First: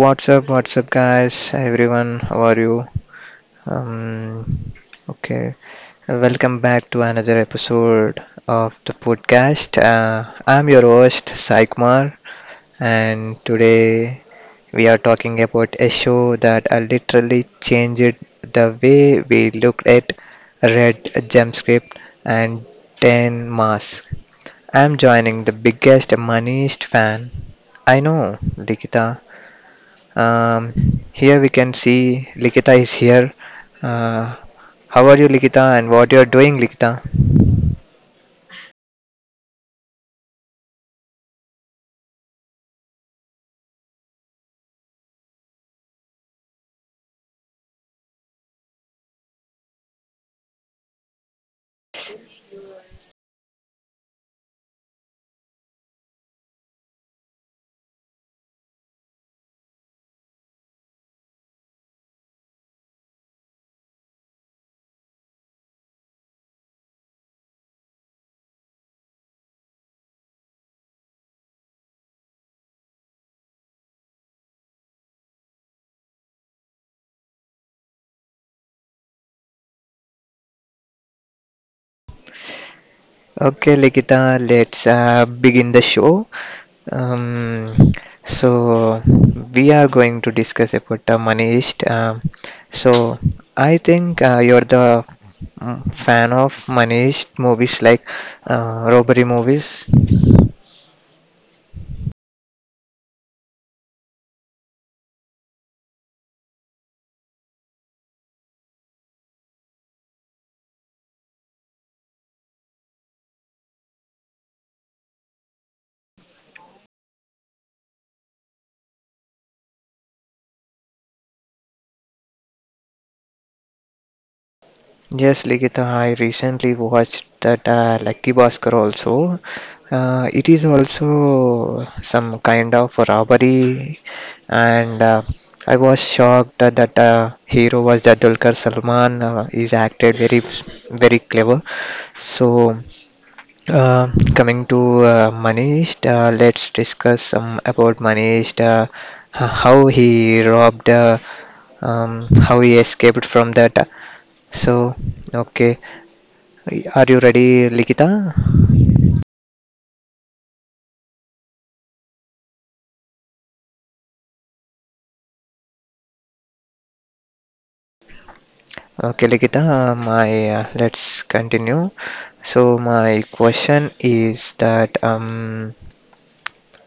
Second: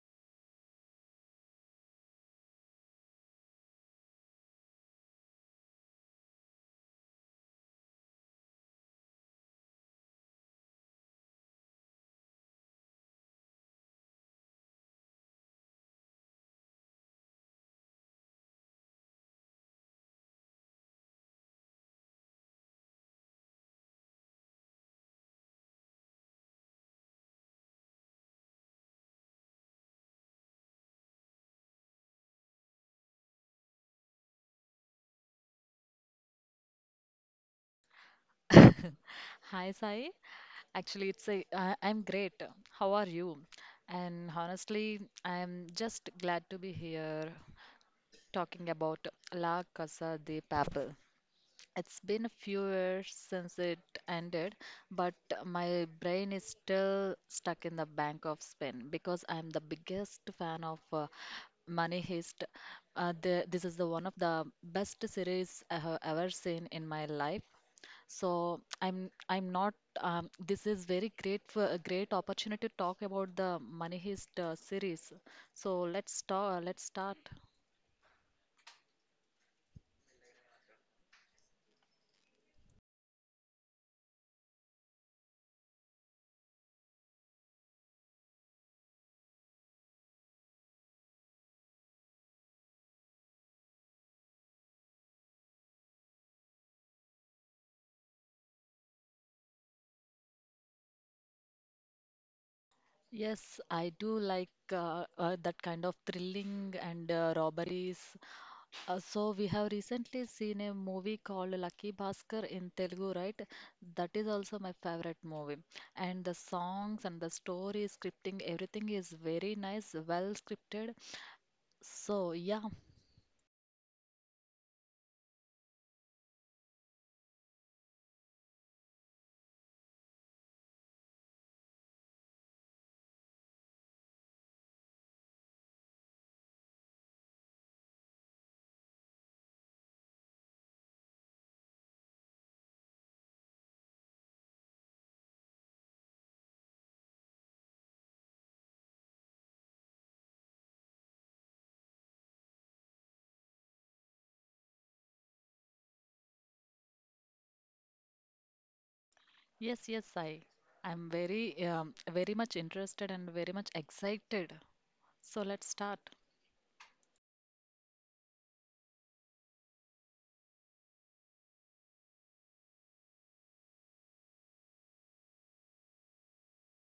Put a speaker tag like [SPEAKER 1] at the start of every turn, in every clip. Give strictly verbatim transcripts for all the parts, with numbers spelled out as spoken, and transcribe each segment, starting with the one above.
[SPEAKER 1] What's up, what's up, guys? Everyone, how are you? Um, okay, Welcome back to another episode of the podcast. Uh, I'm your host, Sai Kumar, and today we are talking about a show that I literally changed the way we looked at Red Gem Script and ten Mask. I'm joining the biggest, moneyest fan I know, Likita. Um, Here we can see Likita is here. Uh, how are you, Likita, and what you're doing, Likita?
[SPEAKER 2] Hi, Sai. Actually, it's a, I, I'm great. How are you? And honestly, I'm just glad to be here talking about La Casa de Papel. It's been a few years since it ended, but my brain is still stuck in the Bank of Spain because I'm the biggest fan of uh, Money Heist. Uh, the, this is the one of the best series I have ever seen in my life, so I'm I'm not. Um, this is very great for a great opportunity to talk about the Money Heist uh, series. So let's start. Let's start.
[SPEAKER 1] Okay, Likita, let's uh, begin the show. Um, so, we are going to discuss about the Manish. Um, so, I think uh, you're the mm, fan of Manish movies like uh, robbery movies.
[SPEAKER 2] Yes, I do like uh, uh, that kind of thrilling and uh, robberies. Uh, so we have recently seen a movie called Lucky Bhaskar in Telugu, right? That is also my favorite movie. And the songs and the story, scripting, everything is very nice, well scripted. So yeah.
[SPEAKER 1] Yes, Ligita, I recently watched that uh, Lucky Bhaskar also. Uh, it is also some kind of robbery, and uh, I was shocked that uh, hero was that Dulquer Salman. Uh, he's acted very, very clever. So, uh, coming to uh, Manish, uh, let's discuss some about Manish, uh, h- how he robbed, uh, um, how he escaped from that. So, okay. Are you ready, Likita?
[SPEAKER 2] Yes, yes, I. I'm very, um, very much interested and very much excited. So let's start.
[SPEAKER 1] Okay, Likita, my uh, let's continue. So my question is that um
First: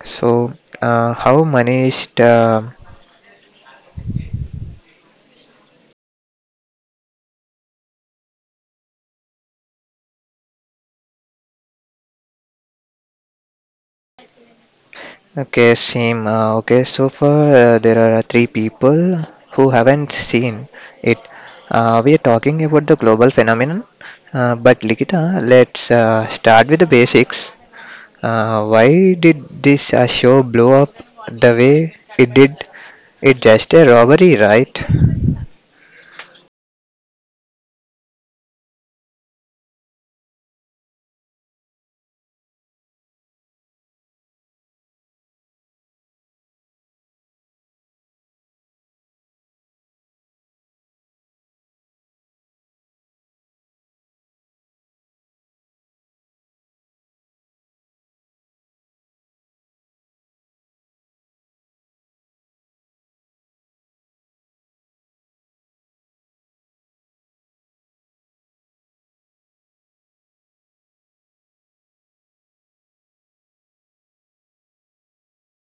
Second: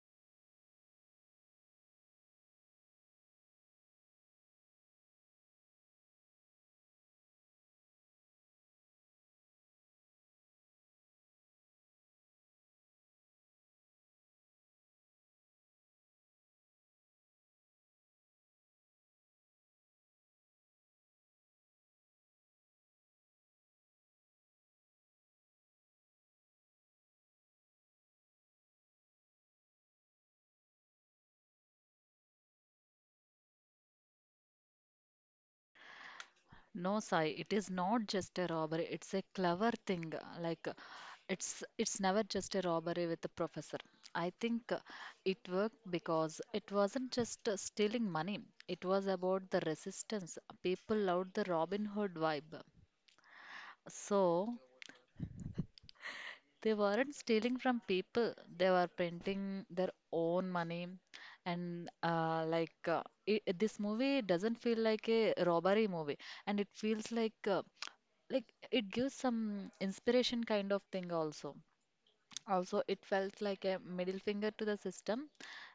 [SPEAKER 1] so uh, how managed uh, okay same uh, okay so far uh, there are three people who haven't seen it. Uh, we are talking about the global phenomenon, uh, but Likita, let's uh, start with the basics. Uh, why did this uh, show blow up the way it did? It's just a robbery, right?
[SPEAKER 2] No, Sai, it is not just a robbery. It's a clever thing. Like, uh, it's it's never just a robbery with the professor. I think uh, it worked because it wasn't just uh, stealing money. It was about the resistance. People loved the Robin Hood vibe. So, they weren't stealing from people, they were printing their own money. And uh, like uh, I this movie doesn't feel like a robbery movie, and it feels like uh, like it gives some inspiration kind of thing also. Also, it felt like a middle finger to the system,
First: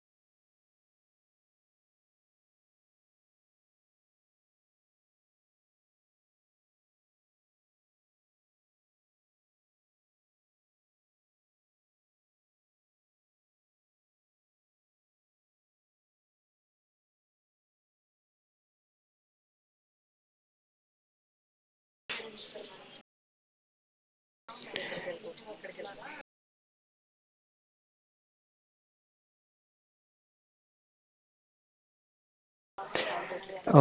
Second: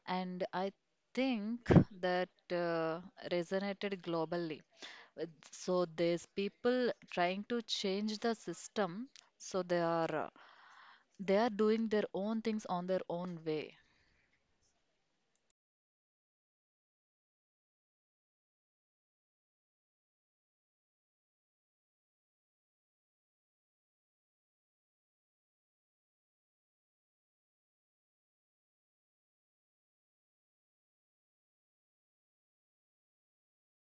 [SPEAKER 2] and I think that uh, resonated globally. Uh, So there's people trying to change the system, so they are uh, they are doing their own things on their own way.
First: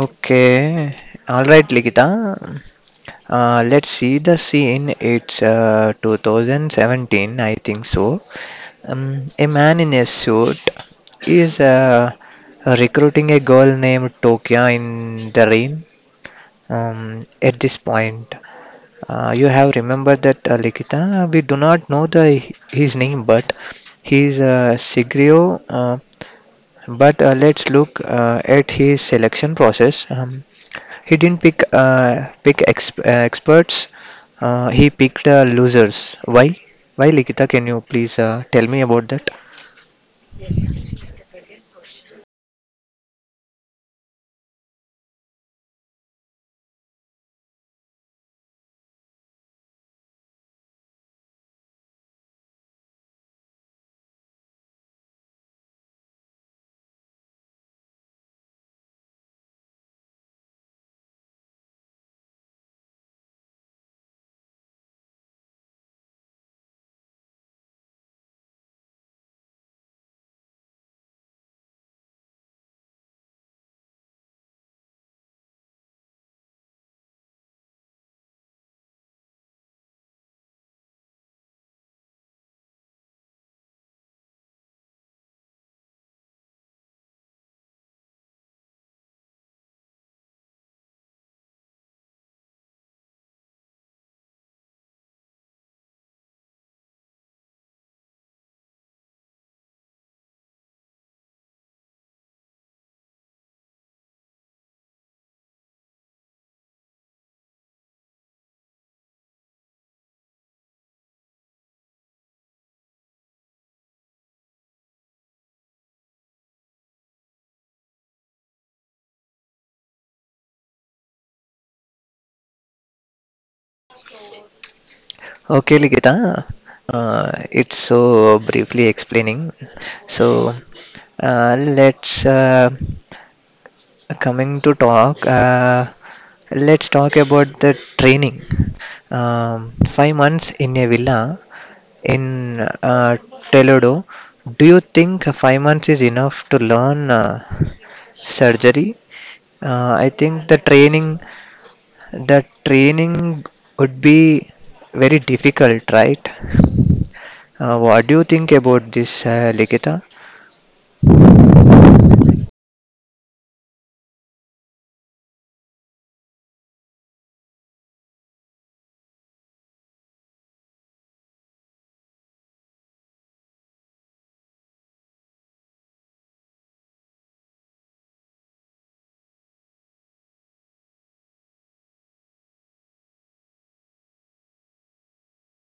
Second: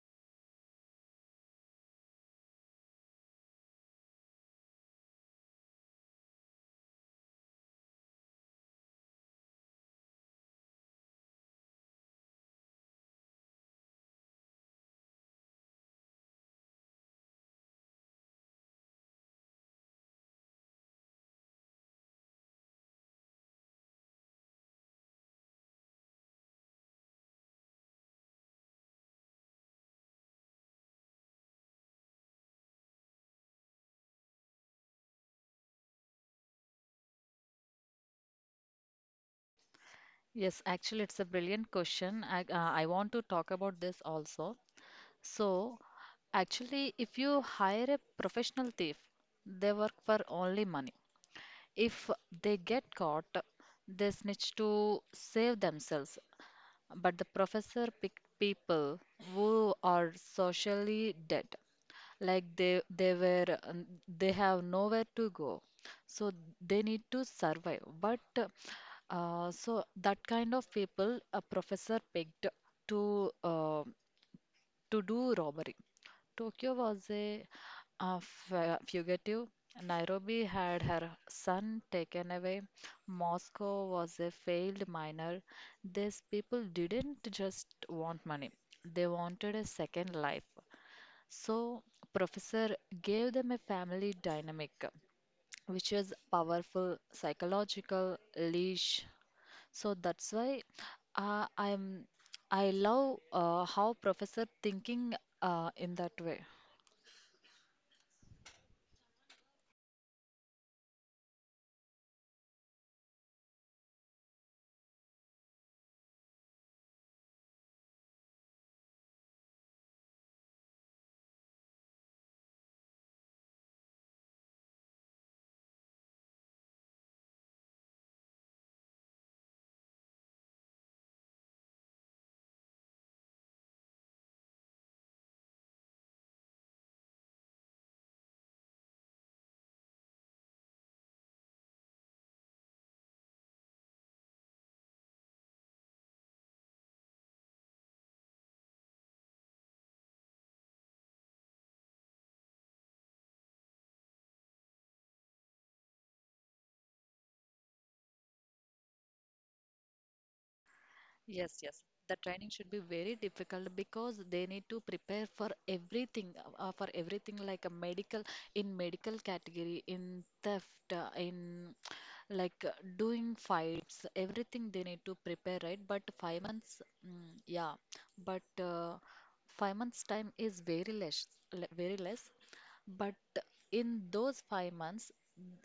[SPEAKER 1] Okay. All right, Likita. Uh, let's see the scene. It's uh, twenty seventeen, I think so. Um, a man in a suit is uh, recruiting a girl named Tokia in the rain. Um, at this point, Uh, you have remembered that uh, Likita. We do not know the his name, but he is uh, Sigrio. Uh, but uh, Let's look uh, at his selection process. Um, he didn't pick uh, pick ex- uh, experts. Uh, he picked uh, losers. Why? Why, Likita? Can you please uh, tell me about that?
[SPEAKER 2] Yes, actually, it's a brilliant question. I, uh, I want to talk about this also. So, actually, if you hire a professional thief, they work for only money. If they get caught, they snitch to save themselves. But the professor picked people who are socially dead, like they they were um, they have nowhere to go, so they need to survive. But uh, so that kind of people a professor picked to uh, to do robbery. Tokyo was a, uh, fu- fugitive. Nairobi had her son taken away. Moscow was a failed miner. These people didn't just want money, they wanted a second life. So, Professor gave them a family dynamic, which is powerful psychological leash. So that's why uh, I'm I love uh, how professor thinking uh, in that way.
[SPEAKER 1] Okay, Likita. Uh, it's so briefly explaining. So uh, let's uh, coming to talk, uh, let's talk about the training. Um, five months in a villa in uh, Toledo. Do you think five months is enough to learn uh, surgery? Uh, I think the training, the training would be very difficult, right? Uh, what do you think about this, uh, Likita?
[SPEAKER 2] Yes, yes. The training should be very difficult because they need to prepare for everything, uh, for everything like a medical, in medical category, in theft, uh, in like uh, doing fights, everything they need to prepare, right? But five months, mm, yeah, but uh, five months time is very less, le- very less. But in those five months,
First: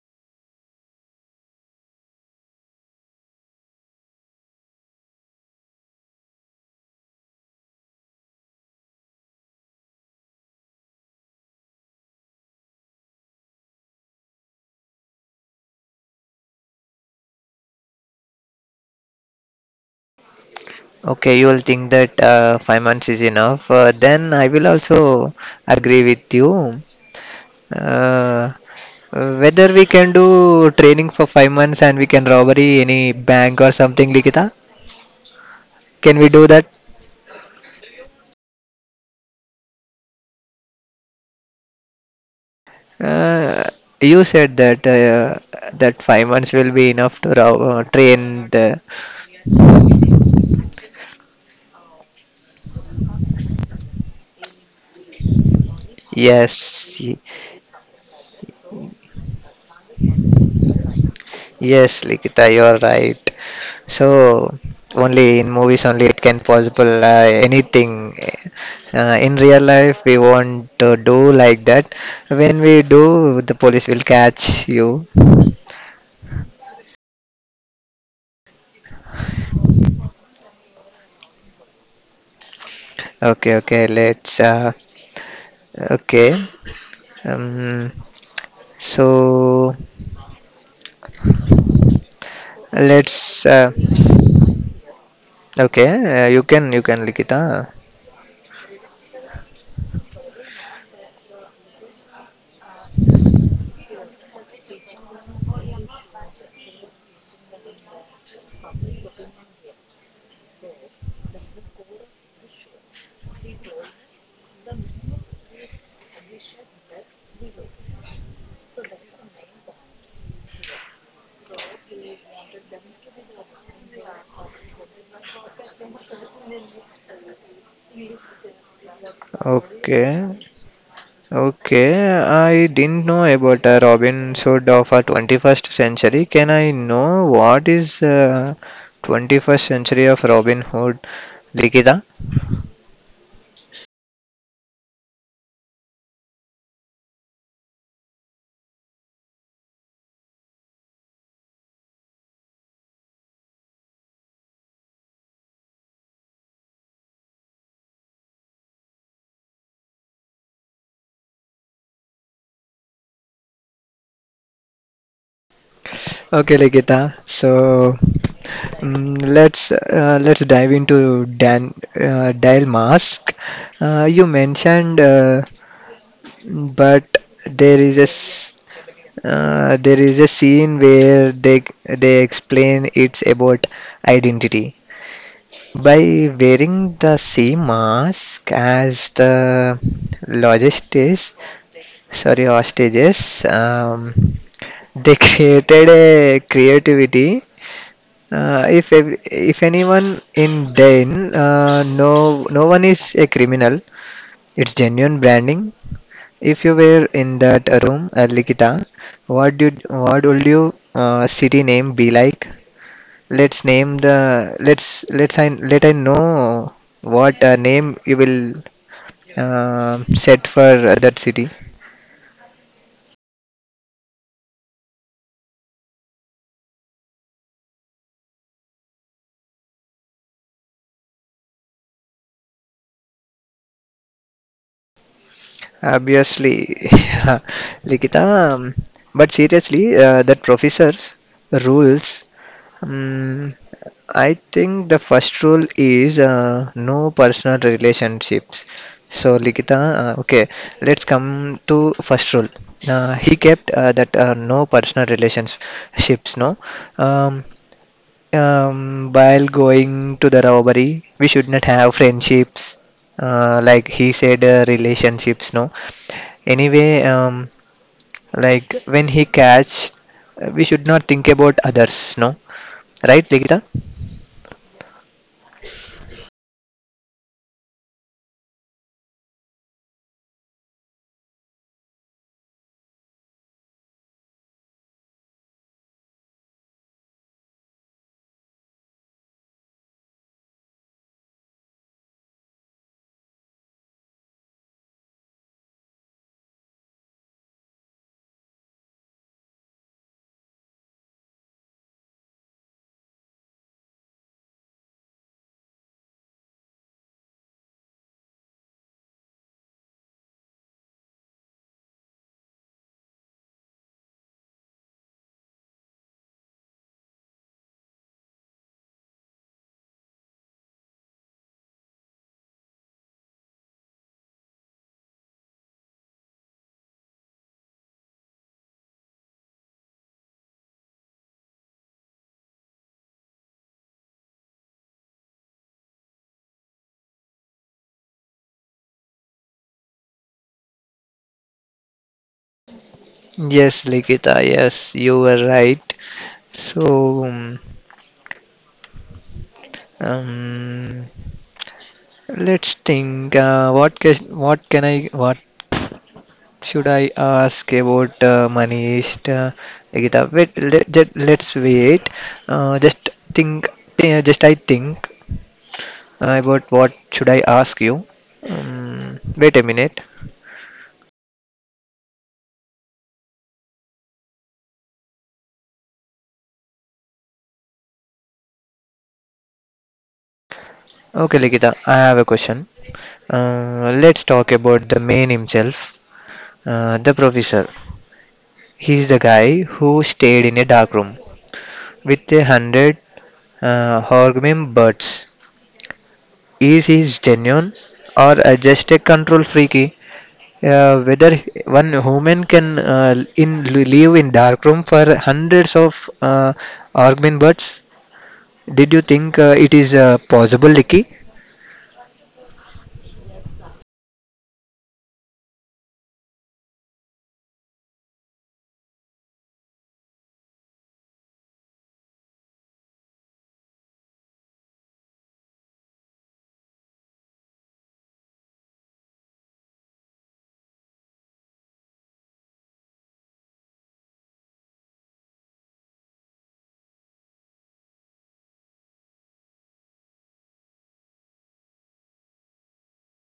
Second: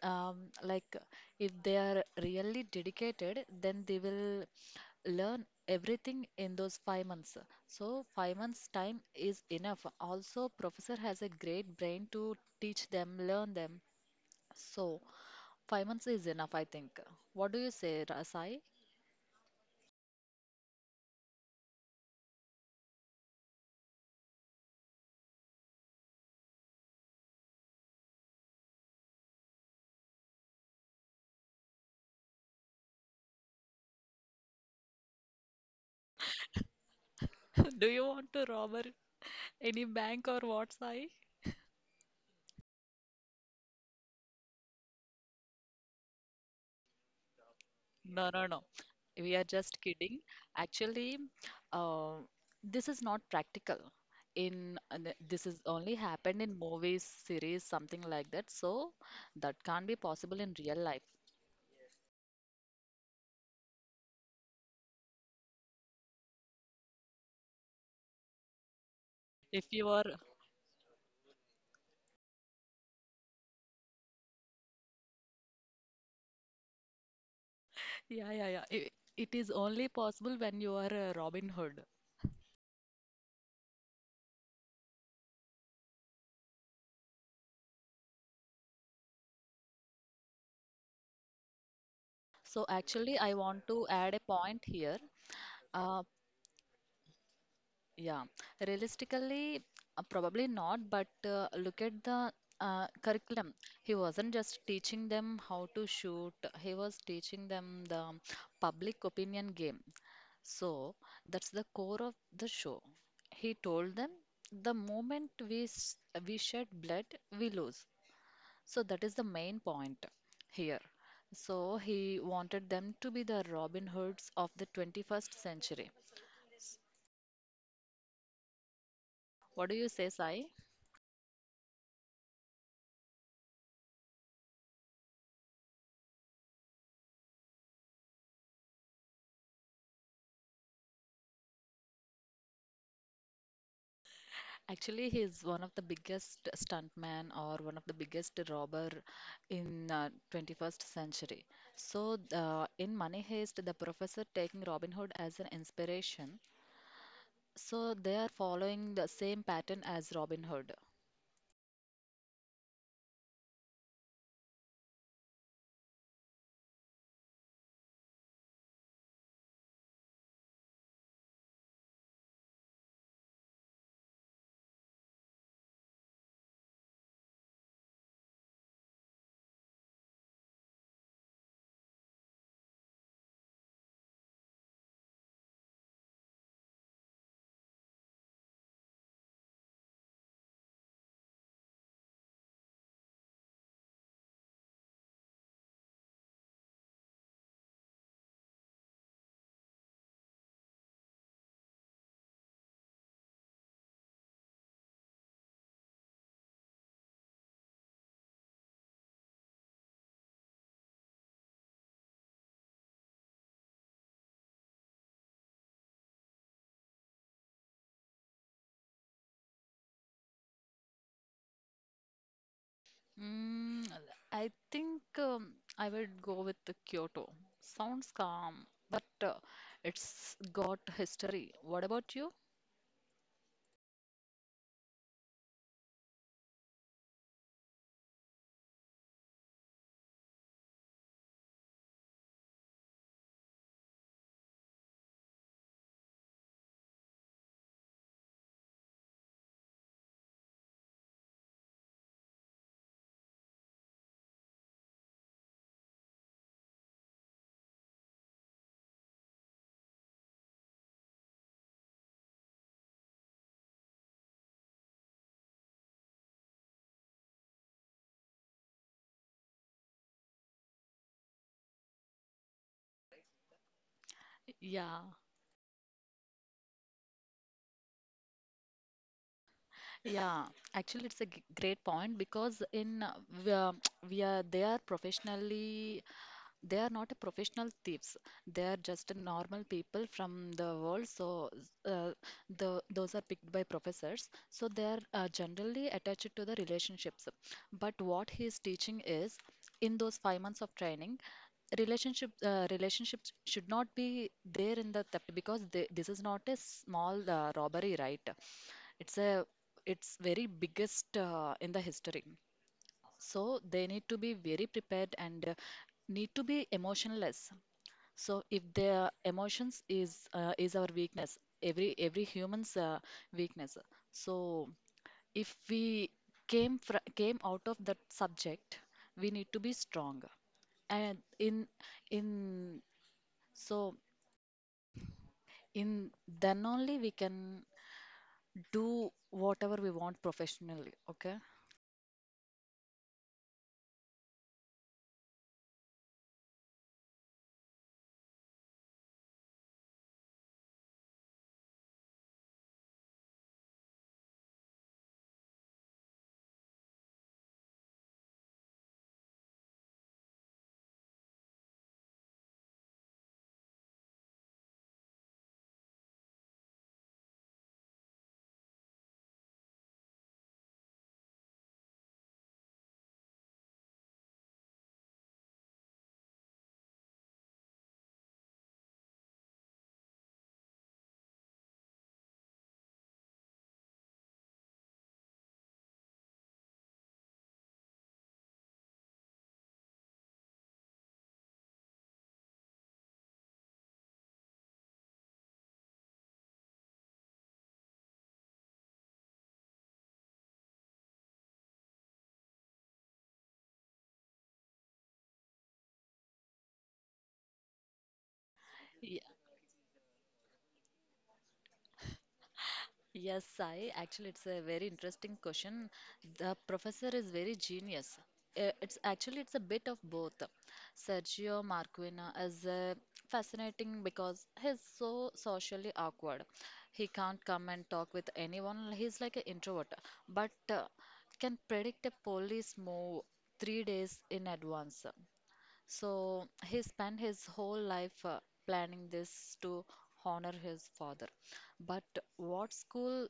[SPEAKER 2] um, like if they are really dedicated, then they will learn everything in those five months. So five months time is enough. Also, professor has a great brain to teach them, learn them. So five months is enough, I think. What do you say, Ra- Sai?
[SPEAKER 1] Okay, you will think that uh, five months is enough. Uh, then I will also agree with you. Uh, whether we can do training for five months and we can robbery any bank or something, Likita? Can we do that?
[SPEAKER 2] Do you want to rob any bank or what, Sai?
[SPEAKER 1] Uh, you said that uh, that five months will be enough to rob, uh,
[SPEAKER 2] No, no,
[SPEAKER 1] train
[SPEAKER 2] no.
[SPEAKER 1] the.
[SPEAKER 2] We are just kidding. Actually, uh, this is not practical. In and th- this is only happened in
[SPEAKER 1] Yes.
[SPEAKER 2] movies, series, something like that. So that can't be possible in real life.
[SPEAKER 1] Yes, Likita, you're right. So only in movies only it can possible uh, anything. Uh, in real
[SPEAKER 2] If you
[SPEAKER 1] life
[SPEAKER 2] are,
[SPEAKER 1] we won't uh, do like that. When we do, the police will catch you.
[SPEAKER 2] Yeah, yeah, yeah. I- it is only possible when you are a Robin Hood.
[SPEAKER 1] Okay, okay. Let's. Uh, okay. Um, so
[SPEAKER 2] So actually, I
[SPEAKER 1] let's.
[SPEAKER 2] want
[SPEAKER 1] Uh,
[SPEAKER 2] to add a point here.
[SPEAKER 1] okay,
[SPEAKER 2] Uh,
[SPEAKER 1] uh, you can you can Likita.
[SPEAKER 2] Yeah, realistically, uh, probably not, but uh, look at the uh, curriculum. He wasn't just teaching them how to shoot, he was teaching them the public opinion game. So that's the core of the show. He told them the moment we, s- we shed blood, we lose. So that is the main point here. So he wanted them to be the Robin Hoods of the twenty-first century. What do you say,
[SPEAKER 1] Okay.
[SPEAKER 2] Sai?
[SPEAKER 1] Okay, I didn't know about a Robin Hood of a twenty-first century. Can I know what is uh, twenty-first century of Robin Hood, Likita?
[SPEAKER 2] Actually, he is one of the biggest stuntman or one of the biggest robber in uh, twenty-first century. So, uh, in Money Heist, the professor taking Robin Hood as an inspiration. So they are following the same pattern as Robin Hood.
[SPEAKER 1] Okay, Likita. So mm let's uh, let's dive into Dan uh, Dial Mask. Uh, you mentioned, uh, but there is a s- uh, there is a scene where they they explain it's about identity. By wearing the same mask as the logistics, sorry, hostages, um, they created a creativity. Uh, if ev- if anyone in Den, uh, no no one is a criminal. It's genuine branding. If you were in that room, uh, Likita, what did what would your uh, city name be like? Let's name the let's let's I let I know what uh, name you will um set for uh, that city.
[SPEAKER 2] Mm, I think um, I would go with the Kyoto. Sounds calm, but uh, it's got history. What about you?
[SPEAKER 1] Obviously, Likita. um, But seriously, uh, that professor's rules. Um, I think the first rule is uh, no personal relationships. So Likita, uh, okay, let's come to first rule. Uh, he kept uh, that uh, no personal relationships, no. Um, um, while going to the robbery, we should not have friendships. Uh, like he said, uh, relationships. No. Anyway, um, like when he catch, uh, we should not think about others. No. Right, Ligita?
[SPEAKER 2] Yeah, yeah. Actually, it's a g- great point because in uh, w- uh, we are they are professionally they are not a professional thieves, they are just normal people from the world, so uh, the those are picked by professors, so they are uh, generally attached to the relationships, but what he is teaching is in those five months of training, relationship uh, relationships should not be there in the theft because they, this is not a small uh, robbery, right? It's a it's very biggest uh, in the history, so they need to be very prepared and uh, need to be emotionless. So if their emotions is uh, is our weakness, every every human's uh, weakness. So if we came fr came out of that subject, we need to be strong. And in in so in then only we can do whatever we want professionally. Okay.
[SPEAKER 1] Yes, Ligita. Yes, you were right. So, um, let's think. Uh, what can what can I what should I ask about uh, Manish, uh, Nikita? Wait, let, just, let's wait. Uh, just think, thi- just I think uh, about what should I ask you. Um, wait a minute. Okay, Nikita, I have a question. Uh, let's talk about the man himself, uh, the professor. He's the guy who stayed in a dark room with a hundred uh, horgrim birds. Is he genuine or uh, just a control freaky? Uh, whether one human can uh, in live in dark room for hundreds of uh, Argmin birds. Did you think uh, it is uh, possible, Licky?
[SPEAKER 2] Yes, Sai. Actually, it's a very interesting question. The professor is very genius. Uh, It's actually it's a bit of both. Sergio Marquina is uh, fascinating because he's so socially awkward. He can't come and talk with anyone. He's like an introvert, but uh, can predict a police move three days in advance. So he spent his whole life uh, planning this to honor his father. But what's cool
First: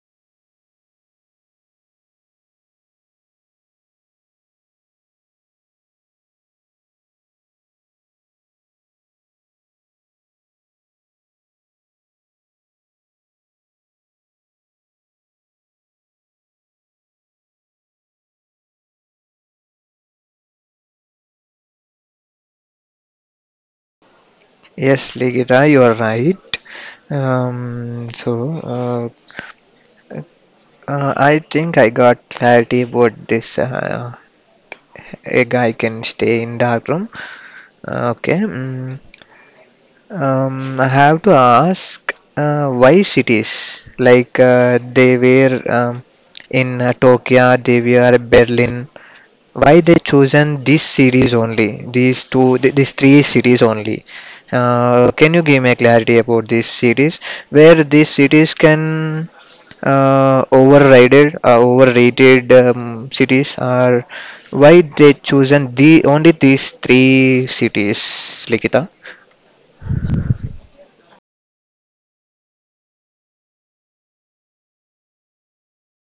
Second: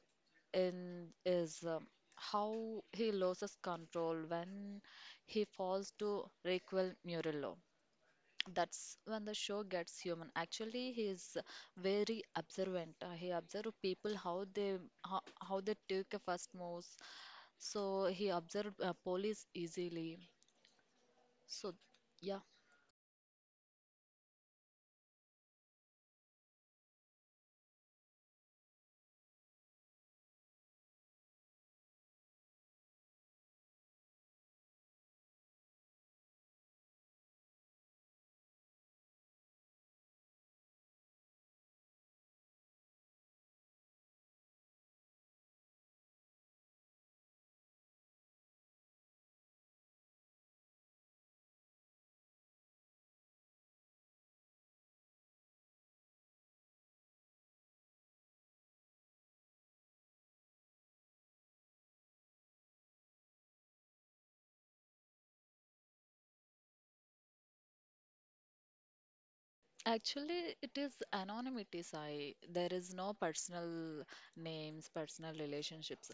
[SPEAKER 2] in is um, how he loses control when he falls to Raquel Murillo. That's when the show gets human. Actually, he is very observant. Uh, He observes people how they how, how they take a first moves. So he observed uh, police easily. So yeah.
[SPEAKER 1] Yes, Ligita, you are right. Um, so uh, uh, I think I got clarity about this. Uh, a guy can stay in dark room. Uh, okay. mm Um, I have to ask uh, why cities? Like uh, they were um, in uh, Tokyo, they were Berlin. Why they chosen these cities only? These two, th- these three cities only. Uh, can you give me clarity about these cities? Where these cities can uh, overrided, uh, overrated um, cities, or why they chosen the only these three cities, Likita?
[SPEAKER 2] Actually, it is anonymity, Sai. There is no personal names, personal relationships.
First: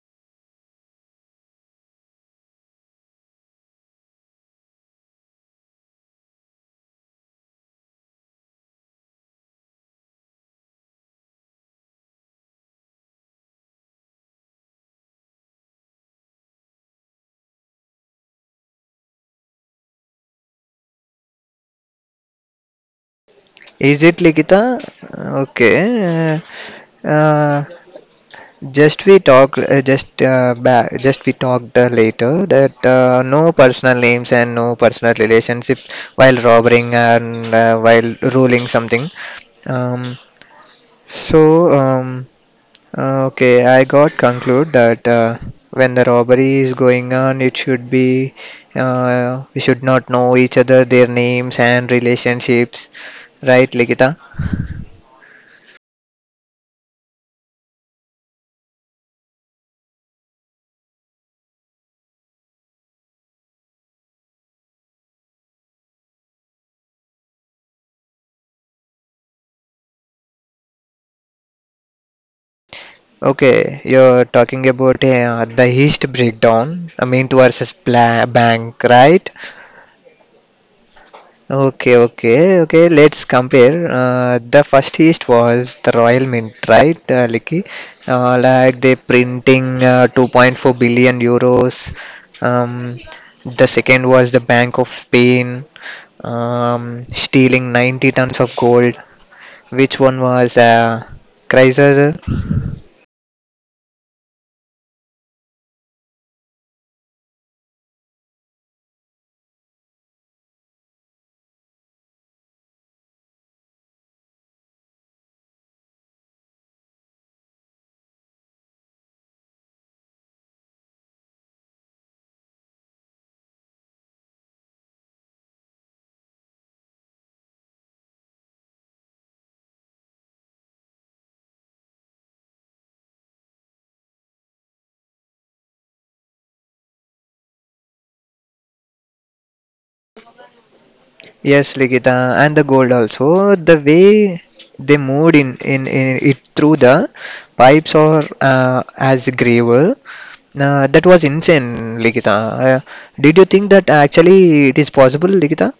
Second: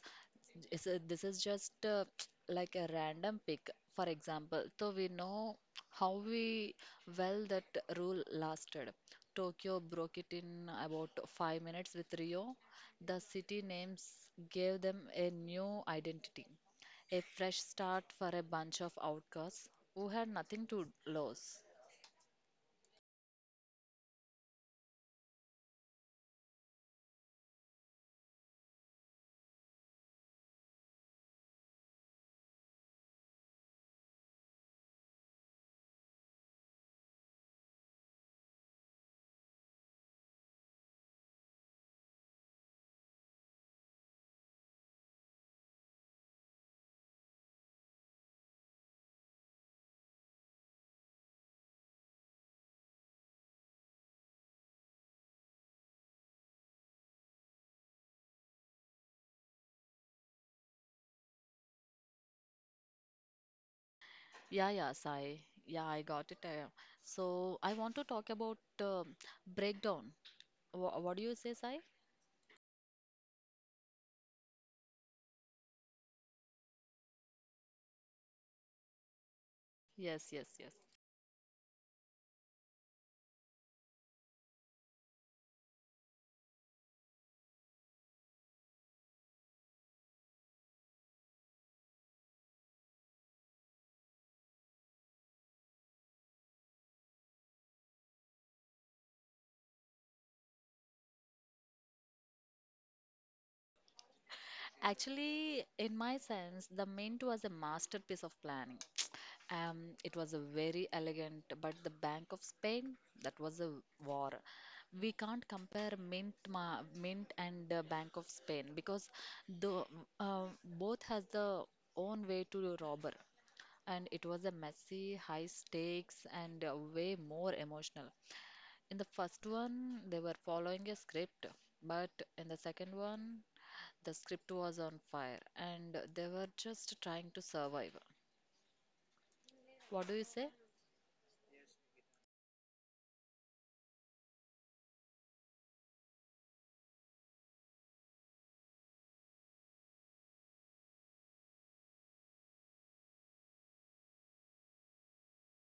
[SPEAKER 2] It's a- this is just uh, like a random pick, for example. So we know how we well that rule lasted. Tokyo broke it in about five minutes with Rio. The city names gave them a new identity, a fresh start for a bunch of outcasts who had nothing to lose.
[SPEAKER 1] Is it Likita? Okay. Uh, just we talk. Uh, just uh, ba- just we talked uh, later that uh, no personal names and no personal relationship while robbing and uh, while ruling something. Um, so um, uh, okay, I got conclude that uh, when the robbery is going on, it should be uh, we should not know each other, their names and relationships, right, Likita?
[SPEAKER 2] Yeah, yes, I yeah, I got it. uh, so I want to talk about uh, breakdown. Wha what do you say, Sai?
[SPEAKER 1] Okay, you're talking about uh, the East breakdown, I mean, versus pla- Bank, right?
[SPEAKER 2] Yes, yes, yes.
[SPEAKER 1] Okay, okay, okay. Let's compare. Uh, the first East was the Royal Mint, right, uh, Licky? Uh, like they printing uh, two point four billion euros. Um, the second was the Bank of Spain, um, stealing ninety tons of gold. Which one was uh, crisis?
[SPEAKER 2] Actually, in my sense, the mint was a masterpiece of planning. Um, it was a very elegant, but the Bank of Spain, that was a war. We can't compare mint, ma mint and uh, Bank of Spain because the uh, both has the own way to robber. And it was a messy, high stakes, and uh, way more emotional. In the first one, they were following a script, but in the second one, the script was on fire and they were just trying to survive. What do you say?
[SPEAKER 1] Yes, Ligita, and the gold also. The way they moved in, in, in it through the pipes or uh, as gravel, uh, that was insane, Ligita. Uh, did you think that actually it is possible, Ligita?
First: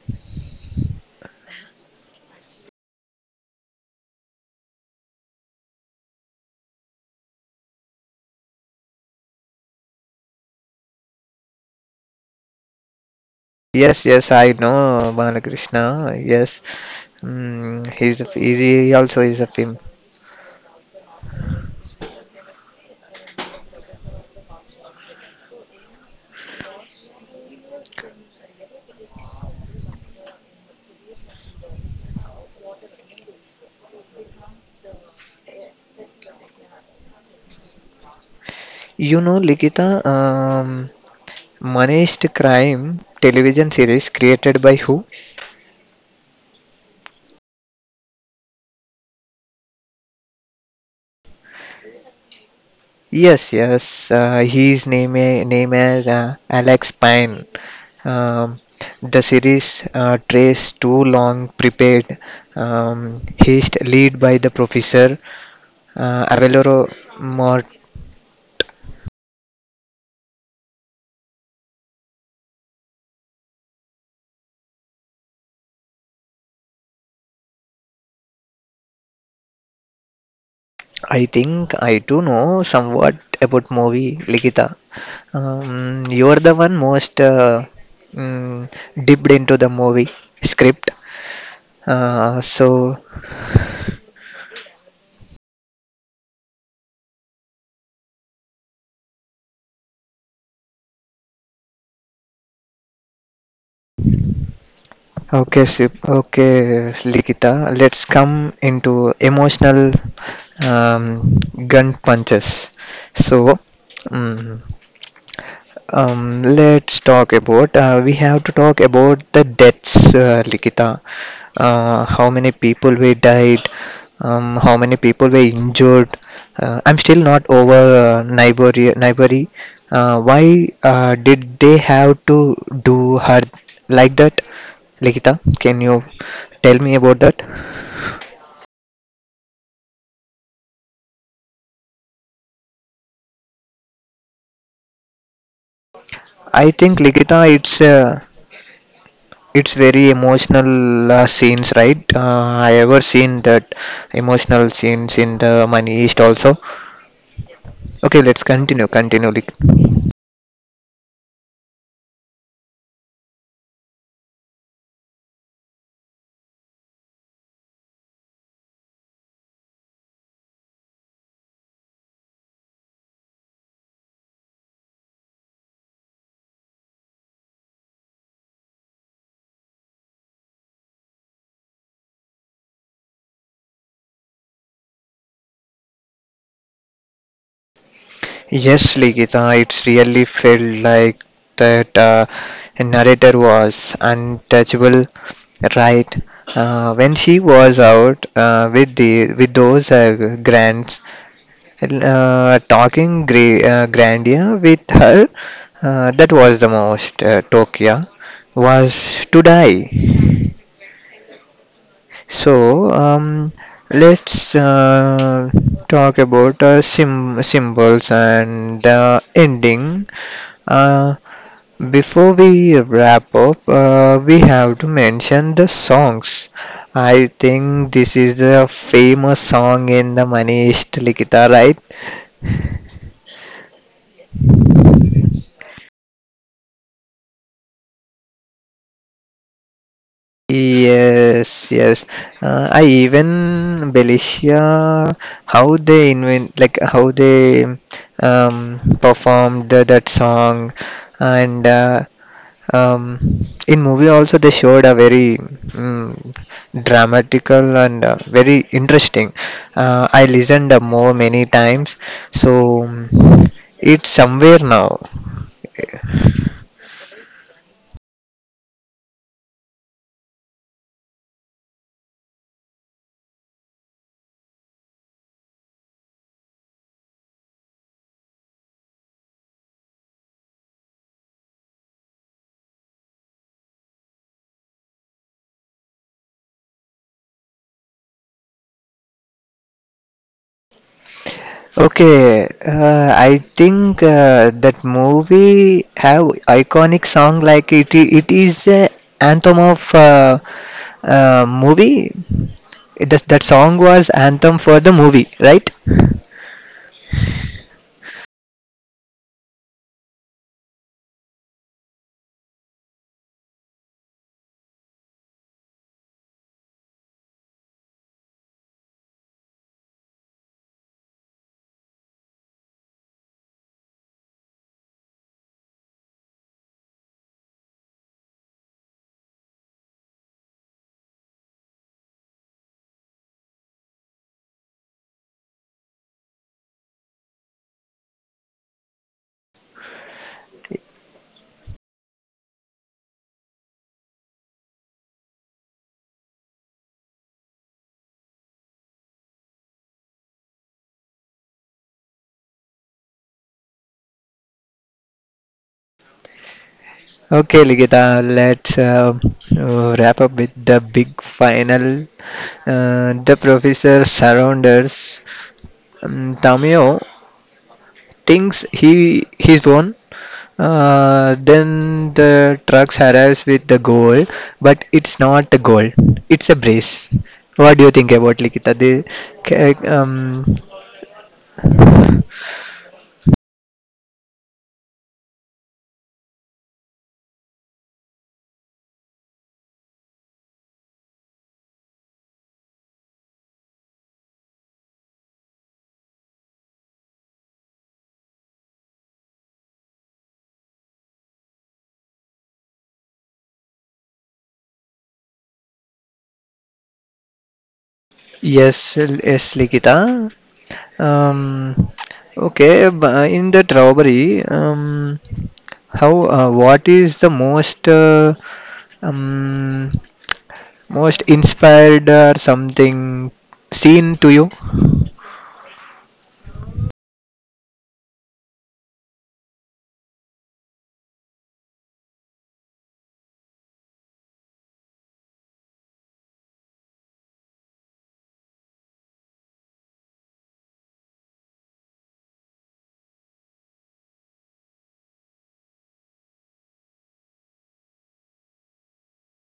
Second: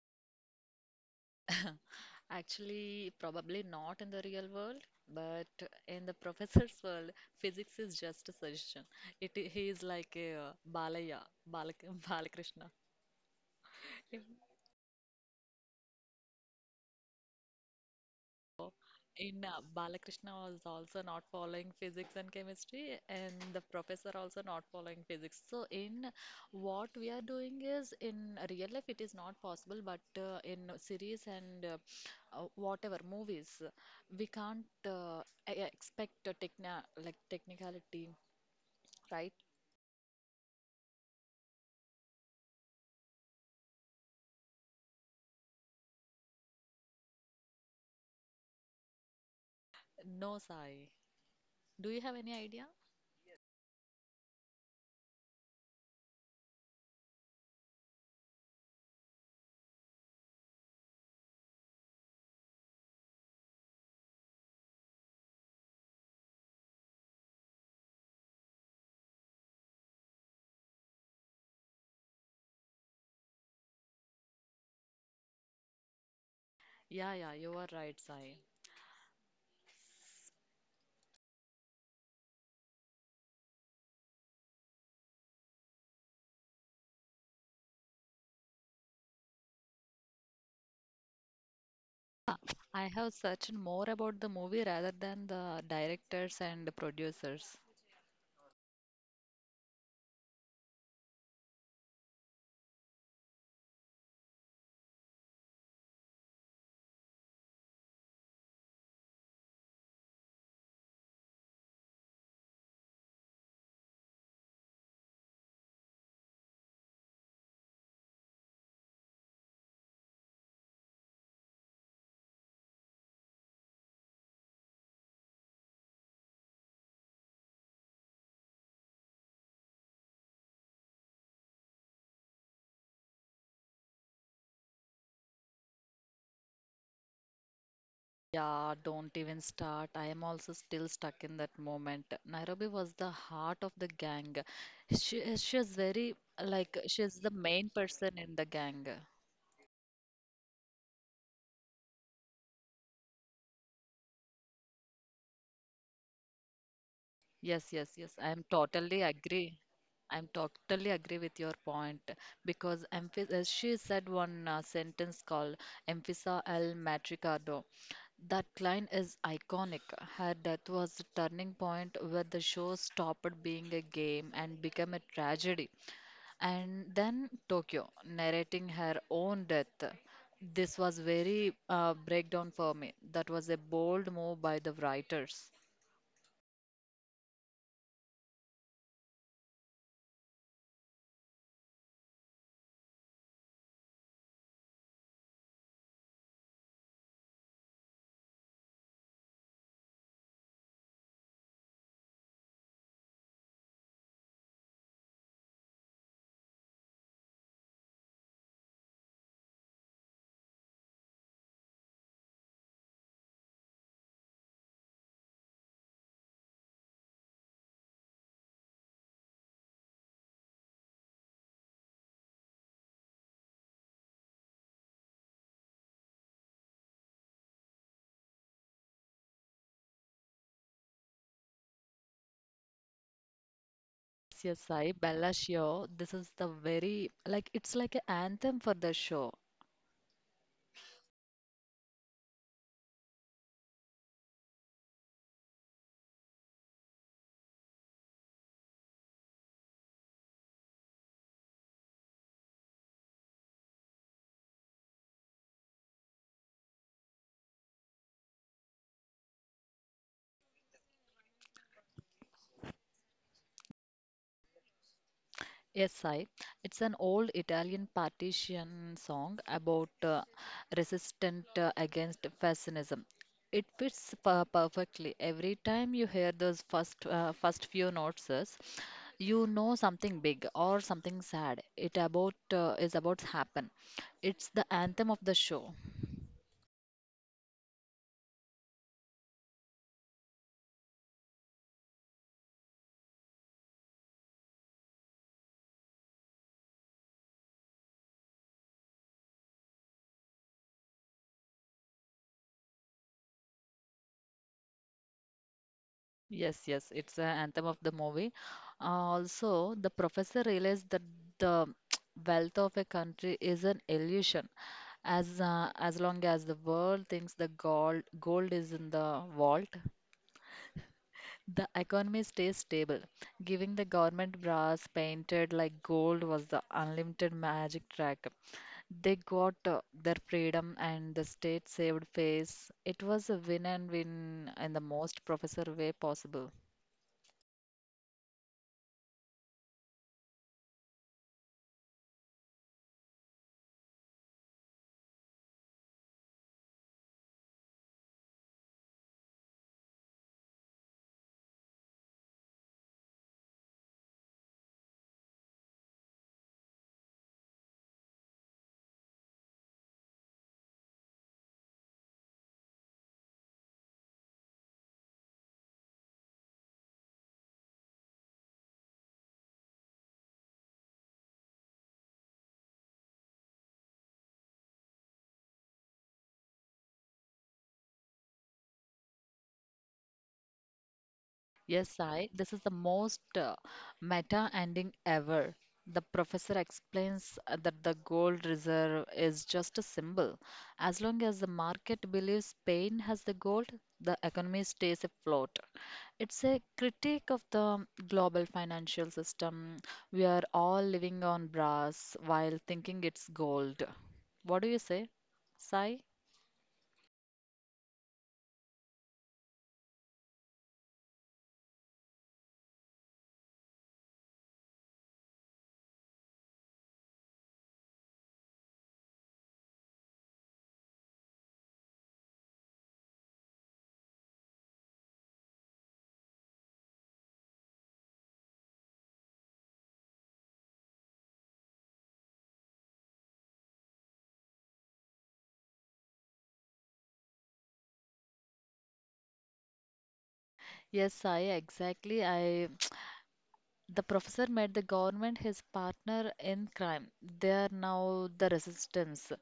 [SPEAKER 2] Actually, probably not in the real world, but in the professor's world, physics is just a suggestion. It He is like a uh, Balaya, Balak Balakrishna.
[SPEAKER 1] Yes, yes, I know Balakrishna. Yes, mm, he's a, he also is
[SPEAKER 2] In
[SPEAKER 1] a
[SPEAKER 2] uh,
[SPEAKER 1] film.
[SPEAKER 2] Balakrishna was also not following physics and chemistry, and the professor also not following physics. So, in what we are doing is in real life, it is not possible, but uh, in series and uh, uh, whatever movies, we can't uh, e- e-, expect a techna like technicality,
[SPEAKER 1] You
[SPEAKER 2] right?
[SPEAKER 1] know, Ligita, um, Manish Crime television series created by who?
[SPEAKER 2] No, Sai. Do you have any idea?
[SPEAKER 1] Yes, yes. Uh, his name i- name is uh, Alex Pine. Um, the series uh, trace two long prepared um, haste lead by the professor uh, Avaloro Mort.
[SPEAKER 2] Yeah, yeah, you are right, Sai.
[SPEAKER 1] I think I do know somewhat about movie Ligita. Um, you're the one most uh, mm, dipped into the movie script. Uh,
[SPEAKER 2] I
[SPEAKER 1] so
[SPEAKER 2] have searched more about the movie rather than the directors and producers.
[SPEAKER 1] okay, Sip. Okay, Likita. Let's come into emotional um, gun punches. So, mm um, let's talk about. Uh, we have to talk about the deaths, uh, Likita. Uh, how many people were died? Um, how many people were injured? Uh, I'm still not over uh, Nibori. Nibori. Uh, why uh, did they have to do her like that? Likita, can you tell me about that?
[SPEAKER 2] Yeah, don't even start. I am also still stuck in that moment. Nairobi was the heart of the gang. She, she is very,
[SPEAKER 1] I
[SPEAKER 2] like,
[SPEAKER 1] think
[SPEAKER 2] she is the
[SPEAKER 1] Likita,
[SPEAKER 2] main
[SPEAKER 1] it's
[SPEAKER 2] person
[SPEAKER 1] uh,
[SPEAKER 2] in the gang.
[SPEAKER 1] it's very emotional uh, scenes right uh, I ever seen that emotional scenes in the money east also.
[SPEAKER 2] Yes, yes, yes.
[SPEAKER 1] Okay,
[SPEAKER 2] I
[SPEAKER 1] let's
[SPEAKER 2] am
[SPEAKER 1] continue
[SPEAKER 2] totally
[SPEAKER 1] continue Lik-
[SPEAKER 2] agree. I'm totally agree with your point because emph- uh, she said one uh, sentence called Emphisa El Matricardo. That line is iconic. Her death was a turning point where the show stopped being a game and became a tragedy. And then Tokyo, narrating her own death. This was very uh, breakdown for me. That was a bold move by the writers.
[SPEAKER 1] yes Ligita it's really felt like that uh, narrator was untouchable right uh, when she was out uh, with the with those uh, grants uh, talking gra- uh, grandeur with her, uh, that was the most uh, Tokyo was to die. So um, let's uh, talk about uh, sim- symbols and uh, ending. Uh, before we wrap up, uh, we have to mention the songs. I think this is the famous song in the Manish Likita, right?
[SPEAKER 2] Yes, I, Bella Sure. This is the very, like, it's like an anthem for the show.
[SPEAKER 1] Yes, yes. Uh, I even Belicia, how they invent, like how they um, performed the, that song, and uh, um, in movie also they showed a very mm, dramatical and uh, very interesting. Uh, I listened uh, more many times, so mm, it's somewhere now.
[SPEAKER 2] Yes, I. It's an old Italian partition song about uh, resistance uh, against fascism. It fits per perfectly. Every time you hear those first uh, first few notes, is, you know something big or something sad. It about uh, is about to happen. It's the anthem of the show.
[SPEAKER 1] Okay, uh, I think uh, that movie have iconic song like it it is a anthem of uh, uh, movie. That that song was anthem for the movie, right?
[SPEAKER 2] Yes, yes, it's an anthem of the movie. Uh, also, the professor realized that the wealth of a country is an illusion, as uh, as long as the world thinks the gold gold is in the vault, the economy stays stable. Giving the government brass painted like gold was the unlimited magic trick. They got uh, their freedom and the state saved face. It was a win and win in the most professor way possible.
[SPEAKER 1] Okay, Ligita, let's uh, uh, wrap up with the big final. Uh, the professor surrounders um, Tamio thinks he he's won. Uh, then the trucks arrives with the goal, but it's not a goal. It's a brace. What do you think about Likita? The, ca- um,
[SPEAKER 2] Yes, Sai, this is the most uh, meta ending ever. The professor explains uh, that the gold reserve is just a symbol. As long as the market believes Spain has the gold, the economy stays afloat. It's a critique of the global financial system. We are all living on brass while thinking it's gold. What do you say, Sai?
[SPEAKER 1] yes, yes, Likita. Um, okay, bu- in that robbery, um, how? Uh, what is the most uh, um, most inspired or something seen to you?
[SPEAKER 2] Yes, I exactly. I The professor made the government his partner in crime. They are now the resistance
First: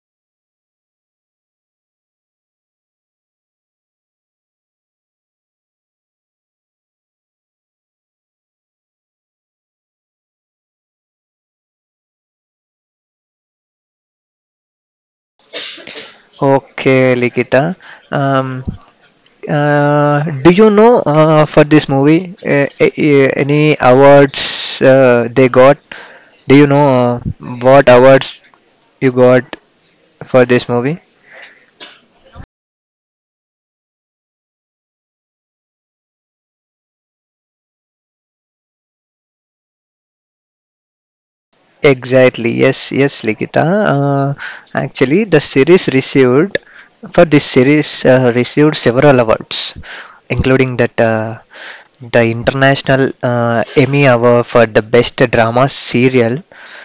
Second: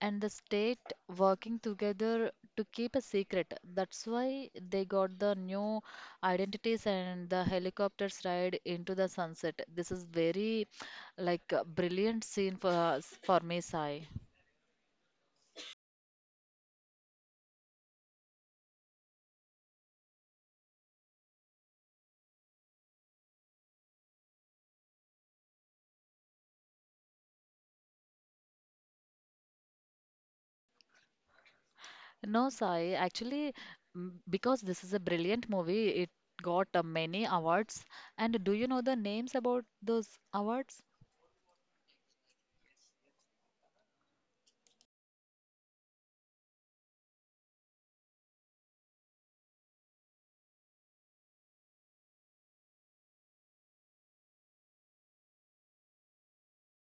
[SPEAKER 2] and the state working together to keep a secret. That's why they got the new identities and the helicopters ride into the sunset. This is very like a brilliant scene for us, for me, Sai.
[SPEAKER 1] Okay, Likita. Um, Uh, do you know uh, for this movie uh, uh, any awards uh, they got? Do you know uh, what awards you got for this movie?
[SPEAKER 2] No, Sai, actually, m- because this is a brilliant movie, it got uh, many awards. And do you know the names about those awards?
[SPEAKER 1] Exactly. Yes, yes, Likita. Uh, actually, the series received for this series uh, received several awards, including that uh, the International uh, Emmy Award for the Best Drama Serial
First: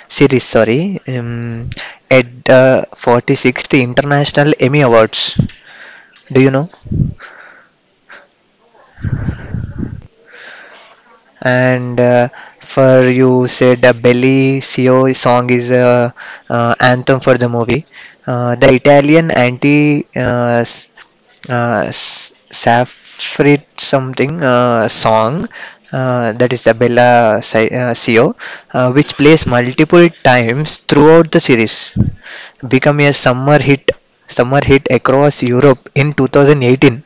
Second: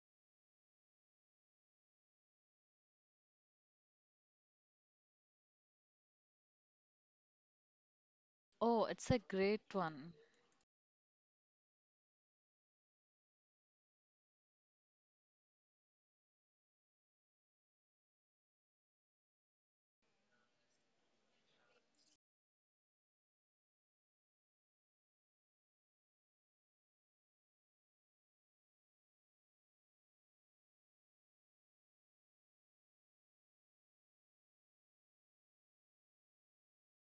[SPEAKER 1] Series. Sorry, um, at the forty-sixth International Emmy Awards. Do you know?
[SPEAKER 2] Oh, it's a great one.
[SPEAKER 1] And uh, for you said the Belly Sio song is a uh, anthem for the movie. Uh, the Italian anti uh, s- uh, s- Saffrit something uh, song uh, that is Abella Si- uh, Sio, uh, which plays multiple times throughout the series, become a summer hit, summer hit across Europe in two thousand eighteen.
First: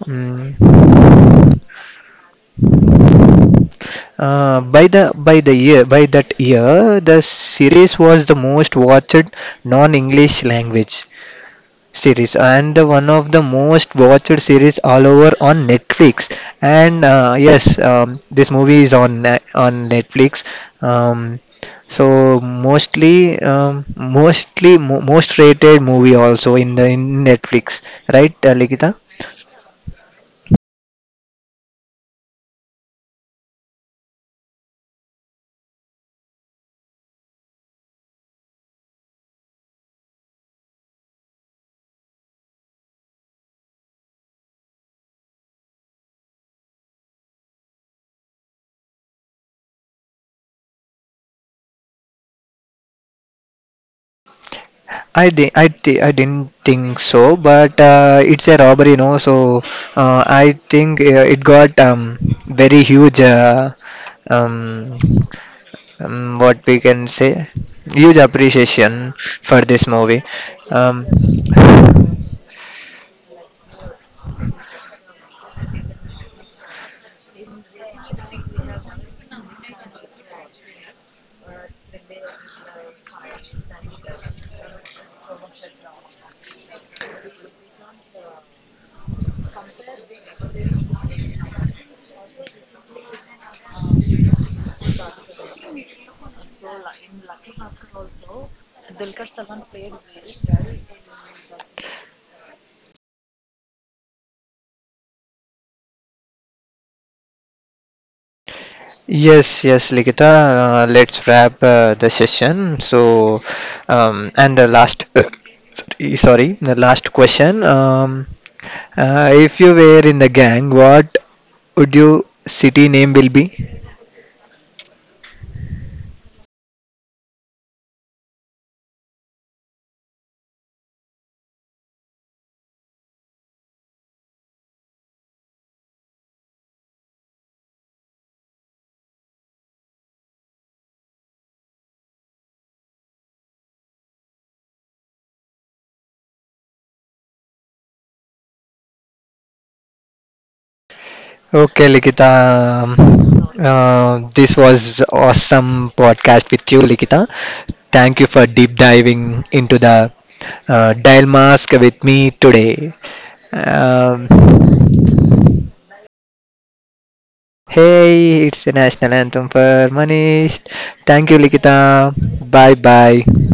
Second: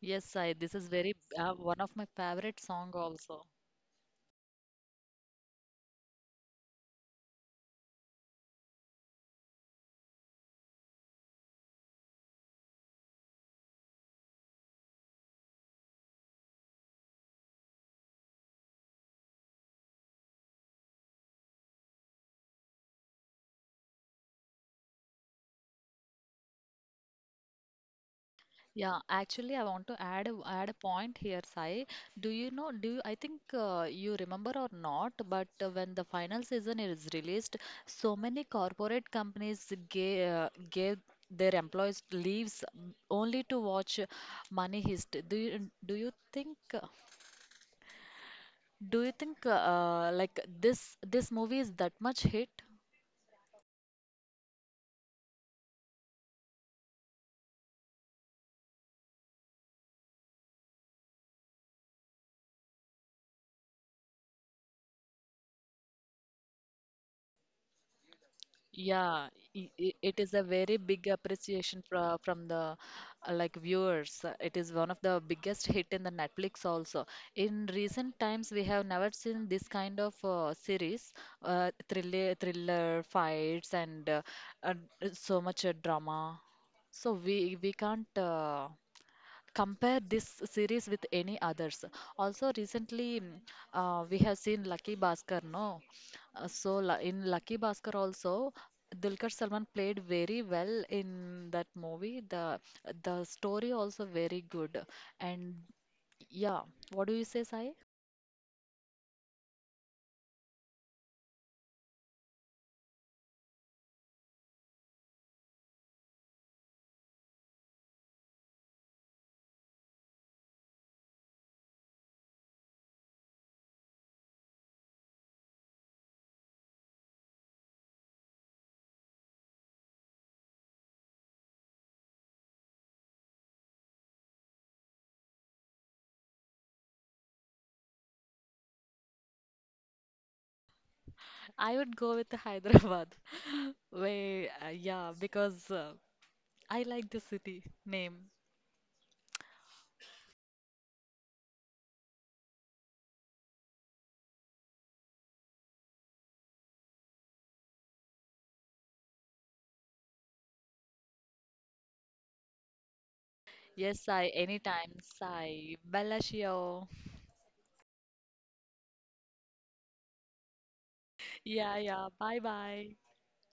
[SPEAKER 2] Yes, I.
[SPEAKER 1] Mm.
[SPEAKER 2] This is very uh, one of my favorite song also.
[SPEAKER 1] Uh, by the by the year by that year, the series was the most watched non-English language series and one of the most watched series all over on Netflix. And uh, yes, um, this movie is on uh, on Netflix. Um, so mostly um, mostly mo- most rated movie also in the in Netflix, right, uh, Likita?
[SPEAKER 2] Yeah, actually, I want to add a- add a point here, Sai. Do you know? Do you, I think uh, you remember or not? But uh, when the final season is released, so many corporate companies gave uh, gave their employees leaves mm, only to watch Money Heist. Do you do you think? uh, Do you think uh, like this this movie is that much hit?
[SPEAKER 1] I di- I thi- I didn't think so, but uh, it's a robbery, no? So uh, I think uh, it got um, very huge. Uh, um, um, what we can say, huge appreciation
[SPEAKER 2] Yeah,
[SPEAKER 1] for
[SPEAKER 2] i-
[SPEAKER 1] this
[SPEAKER 2] i- it
[SPEAKER 1] movie.
[SPEAKER 2] is a very big
[SPEAKER 1] Um,
[SPEAKER 2] appreciation fro- from the uh, like viewers. Uh, It is one of the biggest hit in the Netflix also. In recent times, we have never seen this kind of uh, series, uh, thriller, thriller fights, and uh, uh, so much uh, drama. So we we can't uh, compare this series with any others, also recently mm, uh, we have seen Lucky Bhaskar, no? Uh, so lu- in Lucky Bhaskar also, Dulquer Salman played very well in that movie. The the story also very good, and yeah, what do you say, Sai?
[SPEAKER 1] Yes, yes, Likita. Uh, let's wrap uh, the session. So, um, and the last, sorry, the last question. Um, uh, if you were in the gang, what would your city name will be?
[SPEAKER 2] I would go with Hyderabad way, uh, yeah, because uh, i like the city name.
[SPEAKER 1] Okay, Likita. Um, Uh, this was awesome podcast with you, Likita. Thank you for deep diving into the uh, dial mask with me today.
[SPEAKER 2] Yes, Sai,
[SPEAKER 1] Um,
[SPEAKER 2] anytime, Sai. Bellagio.
[SPEAKER 1] Hey, it's the national anthem for Manish. Thank you,
[SPEAKER 2] Yeah, yeah,
[SPEAKER 1] Likita.
[SPEAKER 2] bye
[SPEAKER 1] Bye
[SPEAKER 2] bye.
[SPEAKER 1] bye.